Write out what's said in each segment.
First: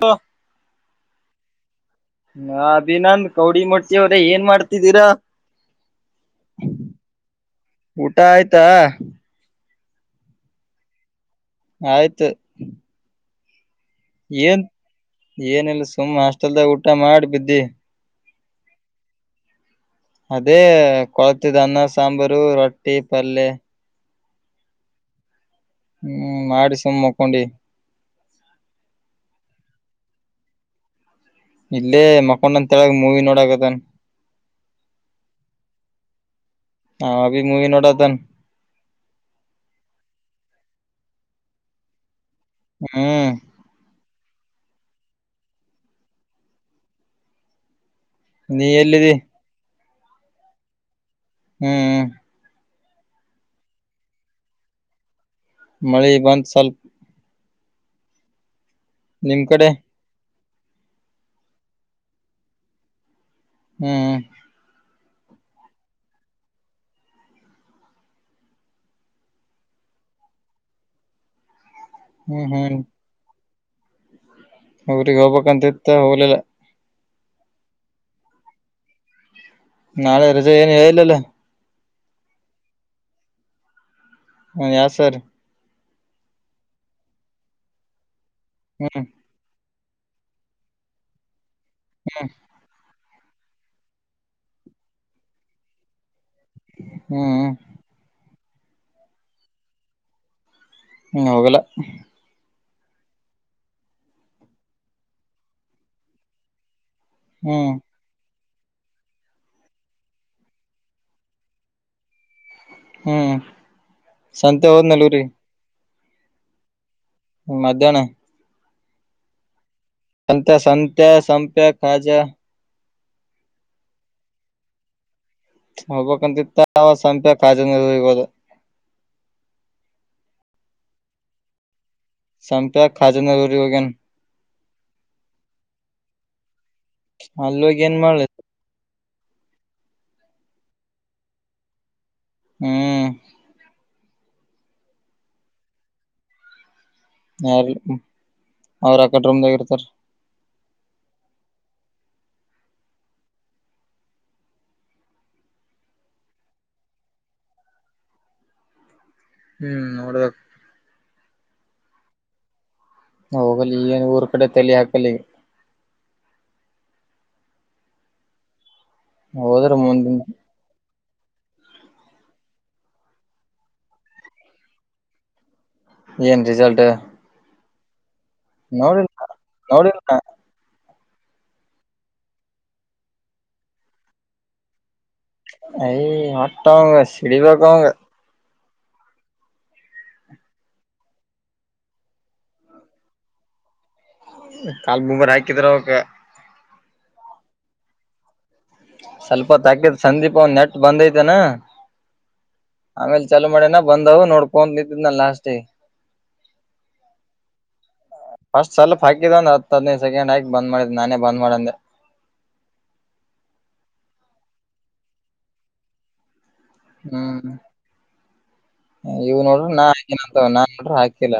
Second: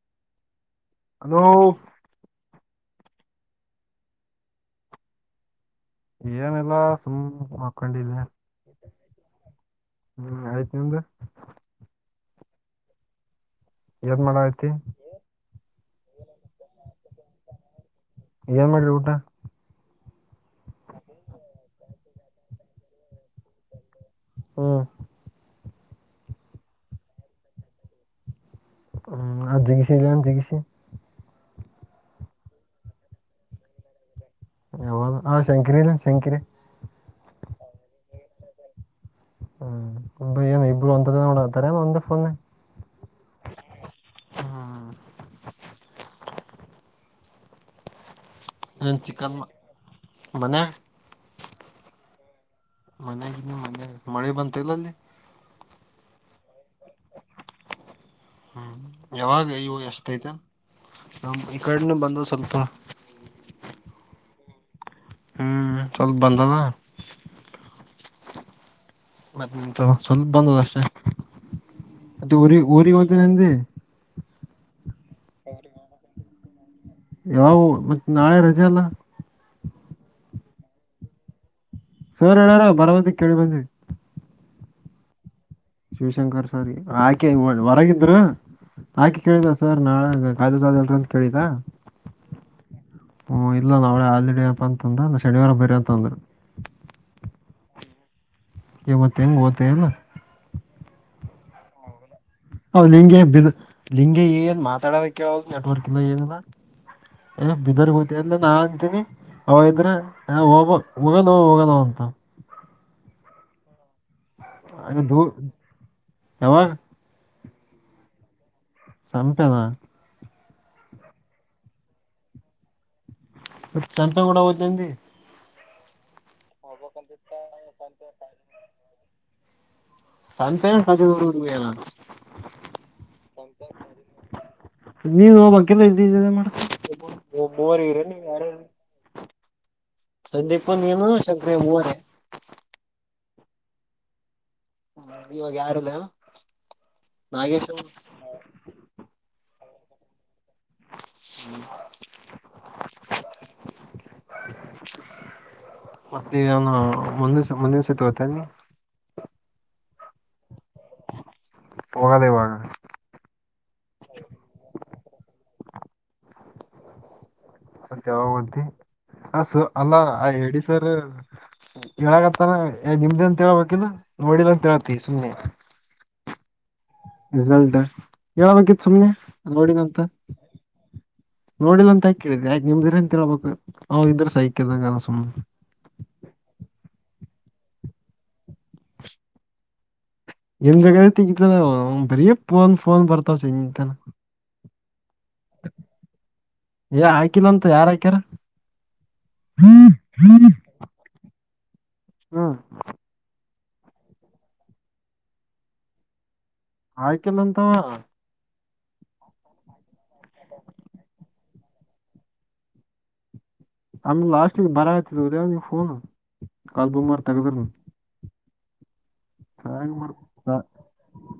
ತ ಹ ಹಾ ಅಭಿನನ್ ಕೌಡಿ ಮಡ್ತಿವ್ರ ಏನ್ ಮಾಡ್ತಿದ್ದೀರಾ ಏನೆಲ್ಲ ಸುಮ್ ಊಟ ಹಕೊಂಡಿದ್ದೆ ಆಯ್ತಾ ಹ್ಮ್ ಆಯ್ತ ಅಂದ ಆಯ್ತು ಮಾಡ ಏನ್ ಐತಿ ಏನಿಲ್ಲ ಸುಮ್ಮ್ ಹಾಸ್ಟೆಲ್ದಾಗ ಊಟ ಮಾಡಿ ಬಿದ್ದಿ ಏನ್ ಮಾಡ್ರರಿ ಊಟ ಅದೇ ಕೊಳತಿದ್ದ ಅನ್ನ ಸಾಂಬಾರು ರೊಟ್ಟಿ ಪಲ್ ಹ್ಮ್ ಹ್ಮ್ ಮಾಡಿ ಸುಮ್ ಮುಕ್ಕೊಂಡಿ ಹ್ಮ್ ಆ ಜಗಿಸಿ ಜನ್ ಜಿಗಿಸಿ ಇಲ್ಲೇ ಮಕೊಂಡಂತಳಗ ಮೂವಿ ನೋಡಕದನ್ ಹ ಶಂಕರಿ ಇಲ್ಲ ಶಂಕರಿ ಹಾ ಅ ಮೂವಿ ನೋಡ್ದನ್ ಹ್ಮ್ ಇಬ್ ಅಂದತರ ಒಂದಫೊ ಹ್ಮ ಹ್ಮ ನೀ ಎಲ್ಲದ ಮನೆ ಹ್ಮ್ ಮನೆಗ ಮನೆ ಮಳೆ ಬಂತ ಇಲ್ಲ ಅಲ್ಲಿ ಮಳಿ ಬಂದ ಸ್ವಲ್ಪ ಹಾ ನಿಮ್ ಯಾವಾಗ ಕಡೆ ಇಯ್ಯೋ ಎಷ್ಟತೆ ನಮ್ಮ ಈ ಕಡನ ಬಂದ ಸ್ವಲ್ಪ ಹ್ಮ್ ಹ್ಮ ಚಲ ಬಧದ ಮತ್ತೆಂತ ಸ್ವಲ್ಪ ಬಂದದಷ್ಟೆ ಮತ್ತೆ ಹ್ಮ್ ಊರಿ ಹ್ಮ್ ಊರಿಗೆ ಹೋತ ನೆ ಅವ್ರಗ್ ಹೋಗ್ಬೇಕಕ್ಂತ ಇತ್ತ ಹೋಗ್ಲಿಲ್ಲ ಯಾವು ಮತ್ತ ನಾಳೆ ರಜೆ ಅಲ್ಲ ನಾಳೆ ಎರಚಲ್ಲಲ್ಲ ಸೋರ ಹೇಳಾರ ಬರ ಬಂದಿ ಕೇಳಿ ಬಂದಿ ಹ ಯಾರ ಸರ್ ಶಿವಶಂಕರ್ ಸರ್ ಗೆ ಆಕೆ ಹೊರಗಿದ್ರರು ಹ್ಮ್ ಆಕೆ ಕೇಳಿದ ಸರ್ ನಾಳೆ ಕಾಜು ಸಾದ್ ಎಲ್ರ ಅಂತ ಕೇಳಿತಾ ಹ್ಮ ಹ್ಮ ಇಲ್ಲ ನಾಳೆ ಹಾಲಿಡೇ ಅಪ್ಪಾ ಅಂತಂದ್ರ ನಾ ಶನಿವಾರ ಬರ ಅಂತ ಅಂದ್ರ ಹ್ಮ ಇ ಮತ್ತೆ ಹೆಂಗೆ ಓತ್ತ ಅಲ್ಲ ಹ್ಮ ಹೋಗಲ ಹ ಲಿಂಗೆ ಬ ಲಿಂಗೆ ಏನ್ ಮಾತಾಡೋದ ಕೇಳದು ನೆಟ್ವರ್ಕ್ ಇಲ್ಲ ಏನಿಲ್ಲ ಎ ಹ್ಮ್ ಬೀದರ್ ಹೋತೆ ಇಲ್ಲ ನಾ ಅಂತೀನಿ ಅವ ಇದ್ರ ಹ ಹೋಗಲು ಹೋಗಲ್ಲ ಅಂತ ಹ್ಮ್ ಸಂತೆ ಹೋದ್ ಅದು ನಲೂರಿ ಯಾವಾಗ ಹ್ಮ ಮಧ್ಯಾಹ್ನ ಸಮಿಟದಾ ಸಂತ್ಯ ಸಂತ್ಯ ಸಂಪ್ಯಾಕಾಜ ಸಂತ್ಯಾನ ಕೂಡ ಹೋಯ್ತೆನಂದಿ ಹೋಗ್ಬಕ್ಂತ ಇತ್ತ ಅವ ಸಂಪೆ ಕಾಜ ನೀ ಹೊದ ಸಂತೆ ಕಾಜನ ಊರಿಗೆ ಹೋಗನ ಸಂಪ್ಯಾಕಾಜನ ಊರಿಗೆ ಹೋಗನ್ ನೀವ್ಹೋಬಕಲ್ಲ ಇದ ಇದ ಮಾಡವ ಅಲ್ಲೋಗಿ ಏನ್ ಮಾಡ್ಲಿ ಯಾರ ಸಂದೀಪ ನೀನು ಶಂಕ್ರಯ್ಯ ಮೂವರೇ ಹ್ಮ್ ಹ್ಮ ಇವಾಗ ಯಾರಲ್ಲ ಯಾರ ಅವ್ರ ಅಕಡ ರೂಮ್ದಾಗ ಇರ್ತಾರ ಹ್ಮ [unintelligible] ಮತ್ತೆ ಹೆಂಗೋ ಮುಂದಿನ್ ಸತಿ ಮುಂದಿನ ಸತಿ ಓದತಿನಿ ನಿನ್ ಹ್ಮ್ ನೋಡಬೇಕ ಹೋಗದೆ ಯಾವಾಗ ಹೋಗಲಿ ಈಏನು ಊರ್ ಕಡೆ ತಲಿ ಹಾಕಲ್ಲ ಈವಾಗ್ ಮತ್ತ ಯಾವಾಗಂತಿ ಹ ಸ ಹೋದ್ರ ಅಲ್ಲಾ ಮುಂದಿನ್ ಎಡಿಸರ್ ಹೇಳಗತ್ತಾರ ನಿಮ್ದ ಅಂತ ಹೆಳ್ಬೇಕಿಲ್ಲ ನೋಡಿದಂತಂತೇಳ್ತಿ ಸುಮ್ನೆ ಏನ್ ರಿಸಲ್ಟ್ ರಿಸಲ್ಟ್ ಹೇಳ್ಬೇಕಿತ್ತು ನೋಡಿಲ್ ಸುಮ್ನೆ ನೋಡಿನಂತ ನೋಡಿಲ್ಲ ನೋಡಿಲ್ಲ ಅಂತ ಆ ಕೇಳಿದ್ ಆಯ್ತ ನಿಮ್ದಿರ ಅಂತಬೇಕು ಅವ್ ಇದ್ರ ಸಹಕಿದಂಗಲ್ಲ ಸುಮ್ ಐ ವಟ್ಟ ಸಿಡಿ ಬಕ ಅವಂಗ ಏನ್ ಬೇಕಾಗಿದ್ದು ತೆಗಿತಾನ್ ಬರೇ ಫೋನ್ ಫೋನ್ ಬರ್ತಾವ ಚಂಜಿತನ ಕಾಲ್ ಮುಂಬರ್ ಹಾಕಿದ್ರ ಅವಕ ಏ ಹಾಕಿಲ್ಲಂತ ಯಾರ್ ಹಾಕ್ಯಾರ ಸ್ವಲ್ಪ ತಗದ ಸಂದೀಪ ಒ ಹ್ಮ್ ನೆಟ್ ಬಂದೈತನಾ ಆಮೇಲೆ ಚಲುೂ ಮಾಡ್ಯನ ಬಂದವು ನೋಡ್ಕೊ ನಿಂತಿದ್ನ ಲಾಸ್ಟ್ಗೇ ಆಯ್ಕಲ್ಲಂತವ ಫಸ್ಟ್ ಸೆಲ್ಫ್ ಹಾಕಿದ ಒಂದ ಹತ್ತ ಹದಿನೈದ ಸೆಕೆಂಡ್ ಹಾಕಿದ ಬಂದ್ ಮಾಡಿದ ನಾನೇ ಬಂದ್ ಮಾಡಂದೆ ಹ ಲಾಸ್ಟ್ ಬರತದ ನೀವುಫೋನು ಕಲ್ ಬೊಂಬಾರ ತಗದರ ನೀವು ಇವು ನೋಡ್ರಿ ನಾ ಹಾಕಿನ ಅಂತವ ಮಾಡ ನಾನ್ ನೋಡ್ರಿ ಹಾಕಿಲ್ಲ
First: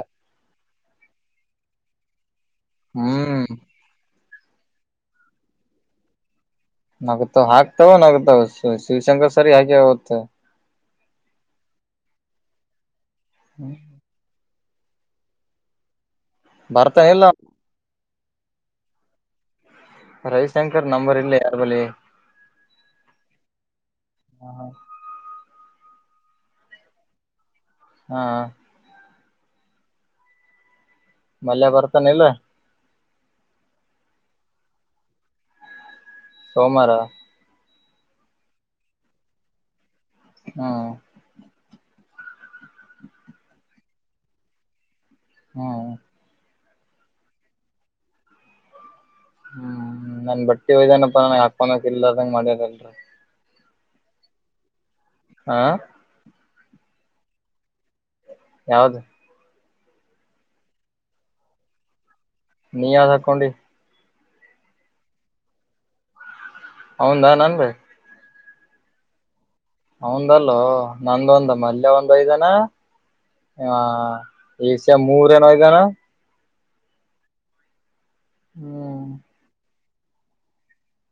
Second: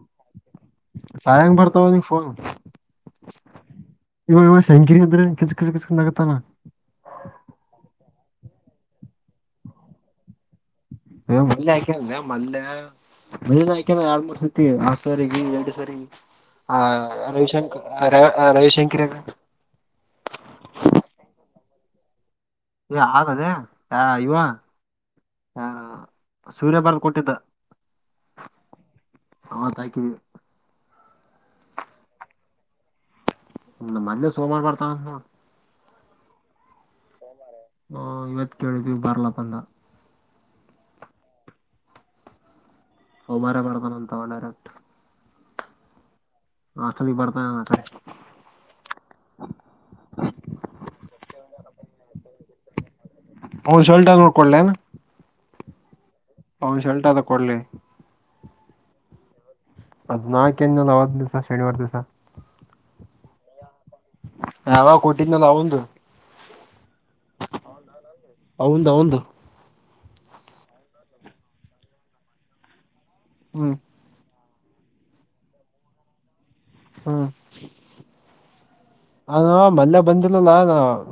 ಸಾಯಂಗ ಬರ್ತಾವ ಅವನಿಗೆ ಫೋನ್ ಹ್ಮ್ ಇವ ಶಂಕರಿ ಇದ್ರ ಕಿಸ ಕಿಸ ಕಿಸಕ್ ನಗುತಾನ ನಗತಾವ ಹಾಕ್ತಾವ ನಗತಾವ ಶಿವಶಂಕರ್ ಸರ್ ಆಗೆ ಹೋತು ಹ ಮಲ್ಲೆ ಹಾಕ ಮಲ್ಲೆ ಮ ಹಾಕ ಆ ಆ ಸ ಎರಡು ಸರಿ ಆ ಬರ್ತಾನಿಲ್ಲ ರವಿಶಂಕರ್ ರ ರವಿಶಂಕರ ಅಲ ಏ ಆದೇ ಆ ಇವ ಹಾ ಸೂರ್ಯ ಬಾರಲ್ ಕೊಟ್ಟಿದ್ದ ಹಾ ಹ ತಾಕ ಮಲ್ಯ ಬರ್ತಾನ ಇಲ್ಲ ಮೊನ್ನೆ ಸೋಮವಾರು ಬರ್ತಾವ ನೋ ಸೋಮಾರ ಹ ಇವತ್ ಕೇಳಿದ್ವಿ ಬರ್ಲ ಬಂದ ಹಾ ಹ ಮಾರ ಮಾಡತಾನ ಅಂತಾವ ಡೈರೆಕ್ಟ್ ಹಾ ಆಷ್ಟಲಿ ಬರ್ತತ್ತ ಹ್ಮ್ ನನ್ ಬಟ್ಟಿ ಒಯ್ದಾನಪ್ಪ ಹಾಕೋನಕ್ ಇಲ್ಲದಂಗ ಮಾಡ್ಯಾರಲ್ರ ಟ ನೋಡ್ಕೊಳ್ಳೇ ಹಾ ಅವನ್ ಶಲ್ಟ ಅದ ಕೊಡ್ಲಿ ಯಾವ್ದ ಅದ್ ನಾಲ್ಕು ಏನಲ್ ಅವತ್ತು ದಿವ್ಸ ಶನಿವಾರ ದಿವಸ ನೀ ಯಾವ್ದ್ ಹಾಕೊಂಡಿ ನಾವ ಕುಟಿನ ಲವನ್ದು ಹೌದಾ ನನ್ ರೇ ಅವಂದು ಅವಂದು ಹಂದಲ್ಲೋ ನಂದ ಒಂದ ಮಲ್ಲಯ ಒಂದ್ ಐದನ ಹ್ಮ್ ಏಷ್ಯ ಮೂರ ಏನೋ ಇದ್ದಾನ ಹ್ಮ ಹ್ಮ್ ಅದ ಮಲ್ಲ [inaudible] ಬಂದಿಲ್ಲಲ್ಲಾ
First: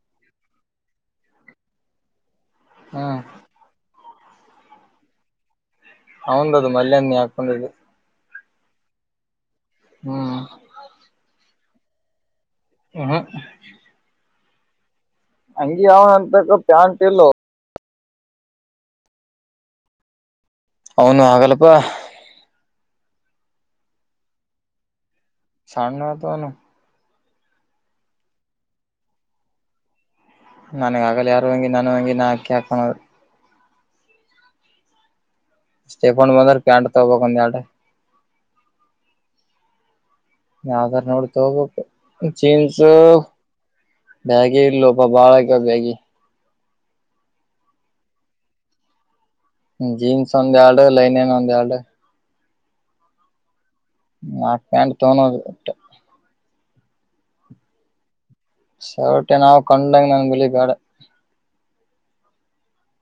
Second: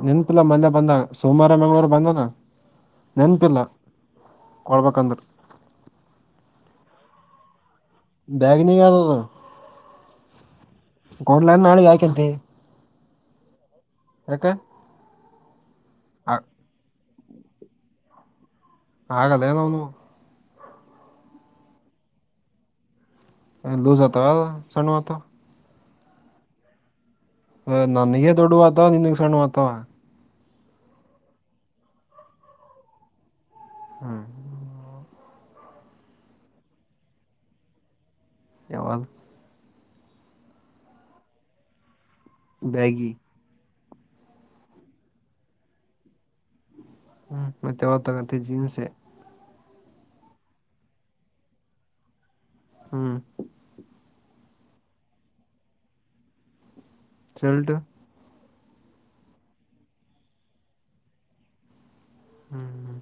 ನೆನ್ಪಿಲ್ಲ ಮಂದೆ ಬಂದ ಸೋಮವಾರ ಮಂಗ್ಗಳವರು ಬಂದನ ಹ್ಮ್ ನೆನಪಿಲ್ಲ ಕೊಳ್ಬೇಕಂದ್ರೆ ಹೌಂದ ಅದು ಮಲ್ಲಯ ನೀ ಹಾಕೊಂಡು ಬ್ಯಾಗ ನೀ ಯದದ ಹ್ಮ್ ನಳೆ ಯಕಿದ್ದ ಉ ಇದಕ್ಕೆ ಹಂಗಿ ಯಾವ ಅಂತಕ್ಕ ಪ್ಯಾಂಟ್ ಇಲ್ಲೋ ಹಾ ಕಲ್ಲಲ್ಲ ಒನು ಅವೌನು ಹಾಗಲ್ಲಪ್ಪಾ ಲೋ ಸತ್ತರೆ ಸಣವತ ಶಂಡ ನತನು ನನಗ ದೊಡ್ ಮಾತವ ನಿನ್ಗ್ ಸಣ್ಣ ಮಾತವ ನನ್ಗ ಆಗಲ್ಲ ಯಾರು ಹಂಗಿ ನನ್ ಹಂಗಿ ನಾ ಕೇಳ್ಕಣದು ಹ್ಮ್ ಸ್ಟೇಫನ್ ಬಂದರ್ ಕ್ಯಾಂಟ್ ತಗಬೇಕಂದು ಆಡೆ ಯವಲ್ ಯಾವದರ ನೋಡ್ತ ಜೀನ್ಸ್ ಬ್ಯಾಗಿ ಬೆಳಗಿ ಇಲ್ಲೋ ಪಾ ಬಾಳ್ ಆಗ್ಯಾವ ಬ್ಯಾಗಿ ಹ್ಮ ಮತ್ತೆ ಯಾವಾಗ ತಗಡಿ ಜೀನ್ಸ್ ಜೀನ್ಸ್ ಒಂದ ಎರಡು ಲೈನನ್ ಒಂದ ಎರಡು ಹ್ಮ್ ಆಕಂಡ [inaudible] ಶೆಲ್ಟ ಸೌಟೆ ನಾವು ಕಂಡಾಗ ನನ್ ಬಿಳ ಬೇಡ ಹ್ಮ್ ಹ್ಮ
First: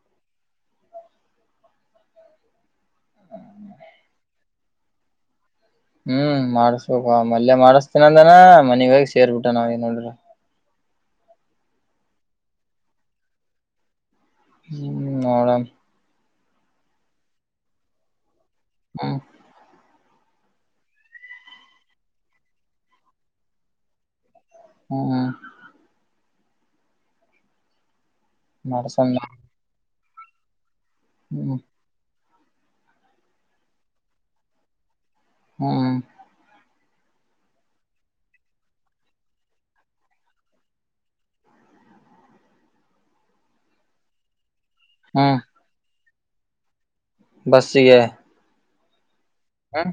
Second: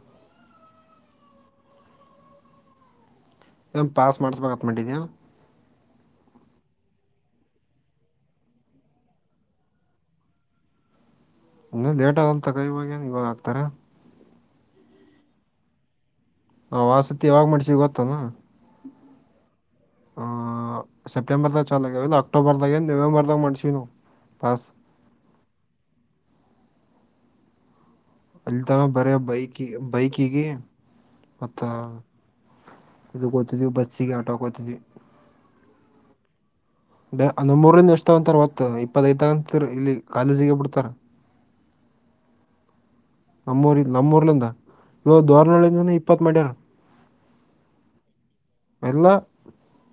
ಏನ್ ಪಾಸ್ ಮಾಡ್ಸ್ಬೇಕ ಅಂತ ಮಾಡಿದಿ ಏನ್ ಹ್ಮ್ ಮಾಡಸ್ಬೇಕು ಮಲ್ಯ ಮಾಡಿಸತೀನ ಅಂದನಾ ಮನೀಗ ಹೋಗಿ ಸೇರ್ಬಿಟ ನಾವ ಈಗ ನೋಡ್ರ ಇ ಲೇಟ್ ಆಗಂತ ತಕ ಇವಾಗೇಏ ಇವಾಗ ಆಗ್ತಾರ ಹ್ಮ್ ಅವರ ನಾ ಆಸತಿ ಯಾವಾಗ್ ಮಾಡಡ್ಸಿ ಗೊತ್ತಾನ ಹ್ಮ್ ಆ ಸೆಪ್ಟೆಂಬರ್ದಾಗ ಚಾಲಾಗಿಯ ಇಲ್ಲ ಅಕ್ಟೋಬರ್ದಾಗ ನವೆಂಬರ್ದಾಗ ಮಾಡ್ಸಿವಿ ನಾವು ಪಾಸ್ ಹ್ಮ್ ಹ್ಮ್ ಅಲ್ಲಿ ತಾನ ಬರ ಮಾಡಸಣ ಬೈಕ್ ಬೈಕಿಗೆ ಹ್ಮ್ ಮತ್ತ ಇದು ಗೊತ್ತಿದವ ಬಸ್ಸಿಗೆ ಆಟೋ ಕೋತಿದ್ವಿ ಹ್ಮ್ ನಮ್ ಮೂರಂದ ಇಷ್ಟ ತೊಂತಾರೆ ಹೊತ್ತು ಇಪ್ಪತ್ತೈಐ ತ ಅಂತ ಇಲ್ಲಿ ಕಾಲೇಜಿಗೆ ಬಿಡ್ತಾರ [unintelligible] ನಮ್ಮೂರಿ ನಮ್ಮೂರ್ಲಿಂದ ಇವ ಹ್ಮ್ ದೋರ್ನಳ್ಳಿಂದ ಇಪ್ಪತ್ ಮಡ್ಯಾರ ಬಸ್ಸಿಗೆ ಇಲ್ಲಾ ಹೂ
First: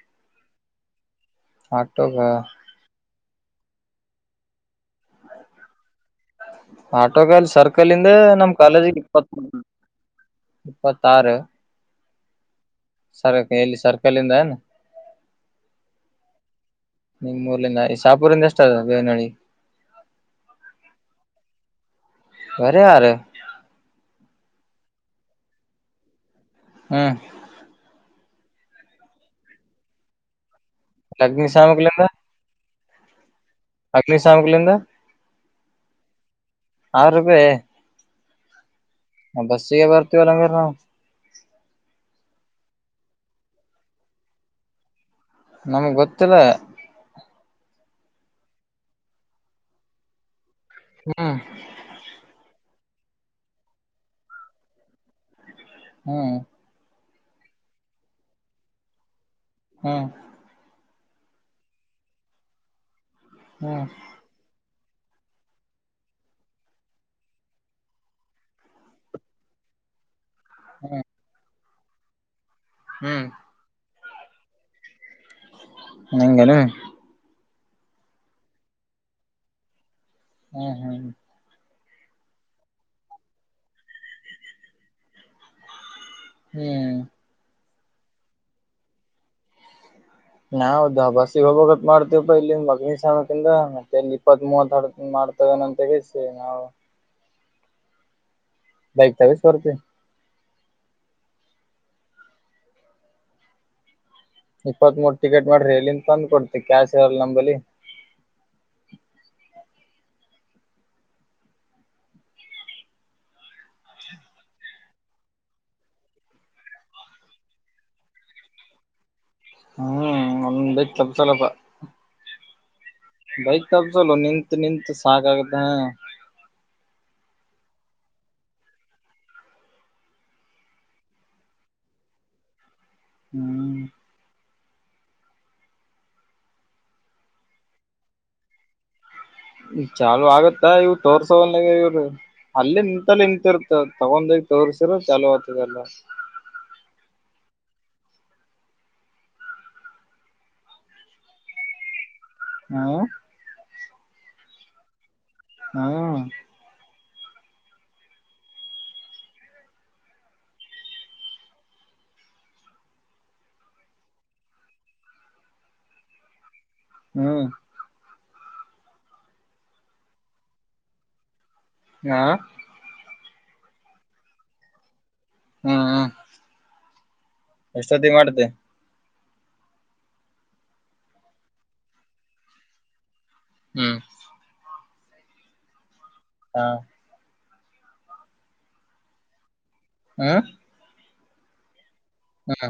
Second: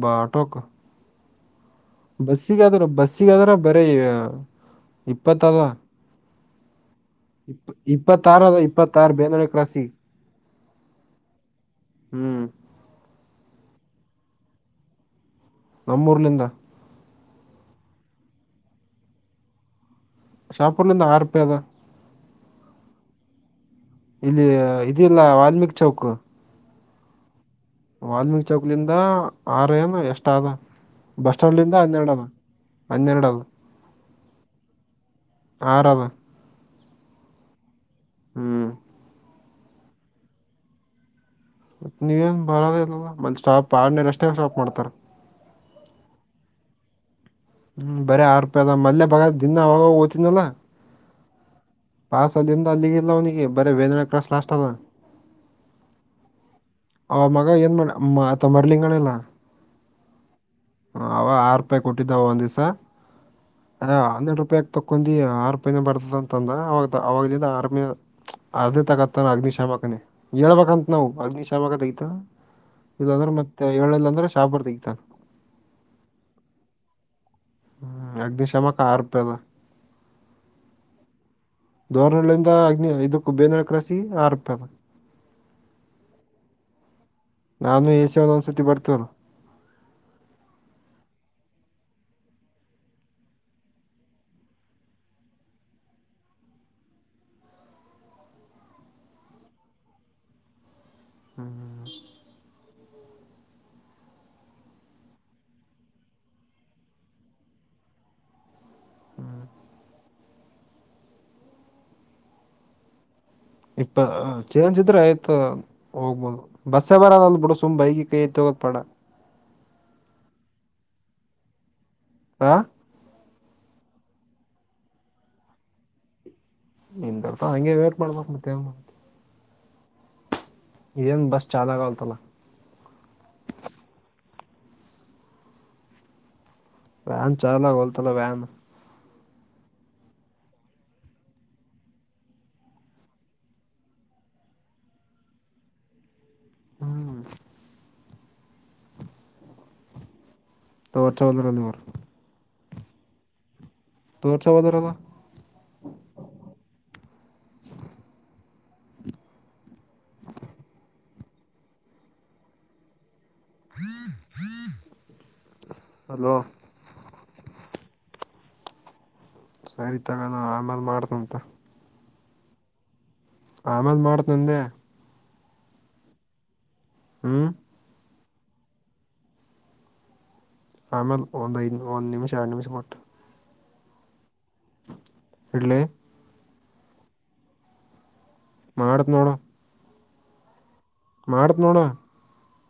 ಬಾ ಆಟೋ ಗ ಆಟೋಗ ಬಸ್ಸಿಗಾದ್ರ ಬಸ್ಸಿಗಾದ್ರ ಬರೀ ಇಪ್ಪತ್ತ ಅವ ಆಟೋಗಲ್ಲಿ ಸರ್ಕಲ್ಂದ ನಮ್ ಅದ ಕಾಲೇಜಿಗೆ ಇಪ್ಪತ್ತಾರ ಇಪ್ಪತ್ ಬೇಂದ್ರೆ ಕ್ರಾಸಿಗೆ ಇಪ್ಪತಾರ್ ಹ್ಮ್ ಎಲ್ಲಿ ಇಲ್ಲಿ ಸರ್ಕಲ್ ಇಂದ ಏನು ನಮ್ಮೂರ್ಲಿಂದ ನಿಮ್ ಮುರುಲಿಂದಾ ಈ ಶಪೂರಿಂದ ಎಷ್ಟ ಅದ ದೇವನಳ್ಳಿ ಶಾಪೂರ್ಲಿಿಂದ ಆರು ರೂಪಾಯಾದಾ ಬರೇ ಆರ್ ಇದು ಇದಿಲ್ಲ ವಾಲ್ಮೀಕಿ ಚೌಕ್ ಹ್ಮ ವಾಲ್ಮೀಕಿ ಚೌಕ್ಲಂದ ಆರ ಏನ್ ಎಷ್ಟ ಆದ ಬಸ್ಸ್ಟಾಂಡ್ ಲಿಂಧ ಅಗ್ನಿಶಾಮಕ್ಲಿಂದ ಹನ್ನೆರಡು ಅದ ಹನ್ನೆರಡ ಅಗ್ನಿಶಾಮಕ್ಲಿಂದ ಆರ ಅದ ಆರು ರೂಪಾಯಿ ಹ್ಮ್ ಬಸಿಗ್ ಬರ್ತಿವಾಲ ಇಲ್ಲಾ ಅಂದ್ರ ನಾವ್ ಮ ನೀವೇಏನ್ ಬರೋದ ಇಲ್ಲ ಮ ಸ್ಟಾಪ್ ಆರನೇಷ್ಟೇ ಸ್ಟಾಪ್ ಮಾಡ್ತಾರ ನಮ್ಗ್ ಗೊತ್ತಿಲ್ಲ ಹ್ಮ್ ಬರಿ ಆರು ರೂಪಾಯಿ ಅದ ಮನೆ ಬಾಗ ದಿನ ಅವಾಗ ಅವಾಗ ಹೊತಿಡ್ಣಿ ಅಲಾ ಹ್ಮ ಕ ಅಲ್ಲಿಂದ ಅಲ್ಲಿಲ್ಲ ಬರೇ ವೇದಾನೆ ಕ್ರಾಸ ಲಾಸ್ಟ್ ಆದ ಹ್ಮ್ ಆ ಮಗ ಏನ್ ಮಾಡ ಆತ ಮರಲಿಂಗನ ಎಲ್ಲ ಹ್ಮ ಹ ಅವ ಆರು ರೂಪಾಯಿ ಕೊಟ್ಟಿದ್ದಾವ ಒಂದ್ ದಿವಸ ಹ್ಮ್ ಹನ್ನೆರಡು ರೂಪಾಯಿ ತಕೊಂಡಿ ಆರುೂಪಾಯಿನ ಬರ್ತದ ಅಂತಂದ ಅವಾಗಲಿದ್ದ ಆರಮೇ ಅರ್ಧೇ ತಗತ್ತಾನ ಅಗ್ನಿಶಾಮಕನೇ ಹೇಳ್ಬೇಕಂತ ಹ್ಮ್ ನಾವು ಅಗ್ನಿಶ ಶಾಮಗ್ ತೆಗತ ಇಲ್ಲ ಹ್ಮ್ ಅಂದ್ರೆ ಮತ್ತೆ ಏಳಲ್ಲ ಅಂದ್ರೆ ಶಾಪರ್ ತೆಗತಾರ ನಿಂಗಲು ಹ್ಮ ಅಗ ದ ಶಷಮಕ ಆ ರಪದ ಹ್ಮ್ ಹ್ಮ್ ಧೋರ್ಣಗಳಿಂದ ಅಗ್ನಿ ಇದಕ್ಕೂ ಬೇಂದಿನ ಕ್ರಾಸಿ ಆರಪ ಅದ ಹ್ಮ್ ನಾನು ಎಸ ಒಂದ ಒಂದ್ಸತಿ ಬರ್ತವರು ನಾದ ಬಸಿಗೆ ಹೋಗಬತ್ ಮಾಡ್ತವಪ್ಪ ಇಲ್ಲಿ ಮಗನಿ ಸಕಿಂದ ಮತ್ತೆ ಇಪ್ಪತ್ ಮೂವತ್ ಮಾಡ್ತವೇನಂತಿಸಿ ನಾವು ಬೈಕ್ ತಾವ ಸ್ವ ರಪ ಹ್ಮ್ ಇಪ್ಪತ್ ಮೂರು ಟಿಕೆಟ್ ಮಾಡ್ರಿ ಎಲ್ಲಿಂದ ತಂದ್ ಕೊಡ್ತಿ ಕ್ಯಾಶ್ ಇಲ್ಲ ನಂಬಲ್ಲಿ ಹ್ಮ್ ಇಪ್ಪ ಚೇಂಜ್ ಇದ್ರೆ ಆಯ್ತ ಹೋಗ್ಬೋದು ಬಸ್ಸ ಬರದ ಅಲ್ ಬಿಡ ಸುಮ್ಗಿ ಕೈ ಐತ್ ತಗೋತ್ ಬೇಡ ಹ ಹ್ಮ್ ಒಂದ್ ಬೈಕ್ ತಪ್ತಲಪ್ಪ ಹಾ ಬೈಕ್ ತಬ್ಸಲ ನಿಂತ ನಿಂತು ಸಾಕ ಆಗತ್ತ ಇತ ಅಂಗೇ ವೇರ್ ಮಾಡ ಮಾಸೆ ಇದೇನು ಬಸ್ ಚಾಲಾ ಕಲ್ತಲ ಹ್ಮ್ ವ್ಯಾನ್ ಚಾಲಲಬೋಲ್ತಲ್ಲ ವ್ಯಾನ್ ಚಾಲ ಆಗತ್ತ ಇವ್ ತೋರ್ಸೋವನ್ಗ ಇವ್ರ ಅಲ್ಲೇ ನಿಂತಲ್ಲ ನಿಂತಿರುತ್ತ ತಗೊಂಡ ತೋರ್ಸಿರ ಚಲೋ ಆತದೆಲ್ಲ ಹ್ಮ್ ತೋರ್ ಚ ಒಂದರ ದವರು ಹಾ ತೋರ್ಸ ಬದುರದ ಹಾ ಹಲೋ ಹ್ಮ್ ಸರಿ ತಗಲ್ಲ ಆಮೇಲ್ ಮಾಡ್ತಂತ ಹ ಆಮೇಲ್ ಮಾಡತ್ ನಂದೆ ಹ್ಮ್ ಹ್ಮ್ ಎಷ್ಟೊತ್ತಿಗೆ ಮಾಡ್ದ ಆಮೇಲೆ ಒಂದ ಐದು ಒಂದು ನಿಮಿಷ ಎರಡು ನಿಮಿಷ ಪಟ್ಟು ಹ್ಮ್ ಇಡ್ಲಿ ಹಾ ಮಾಡತ್ನೋಡೋ ಹ ಮಾಡತ್ ನೋಡ ಹಾ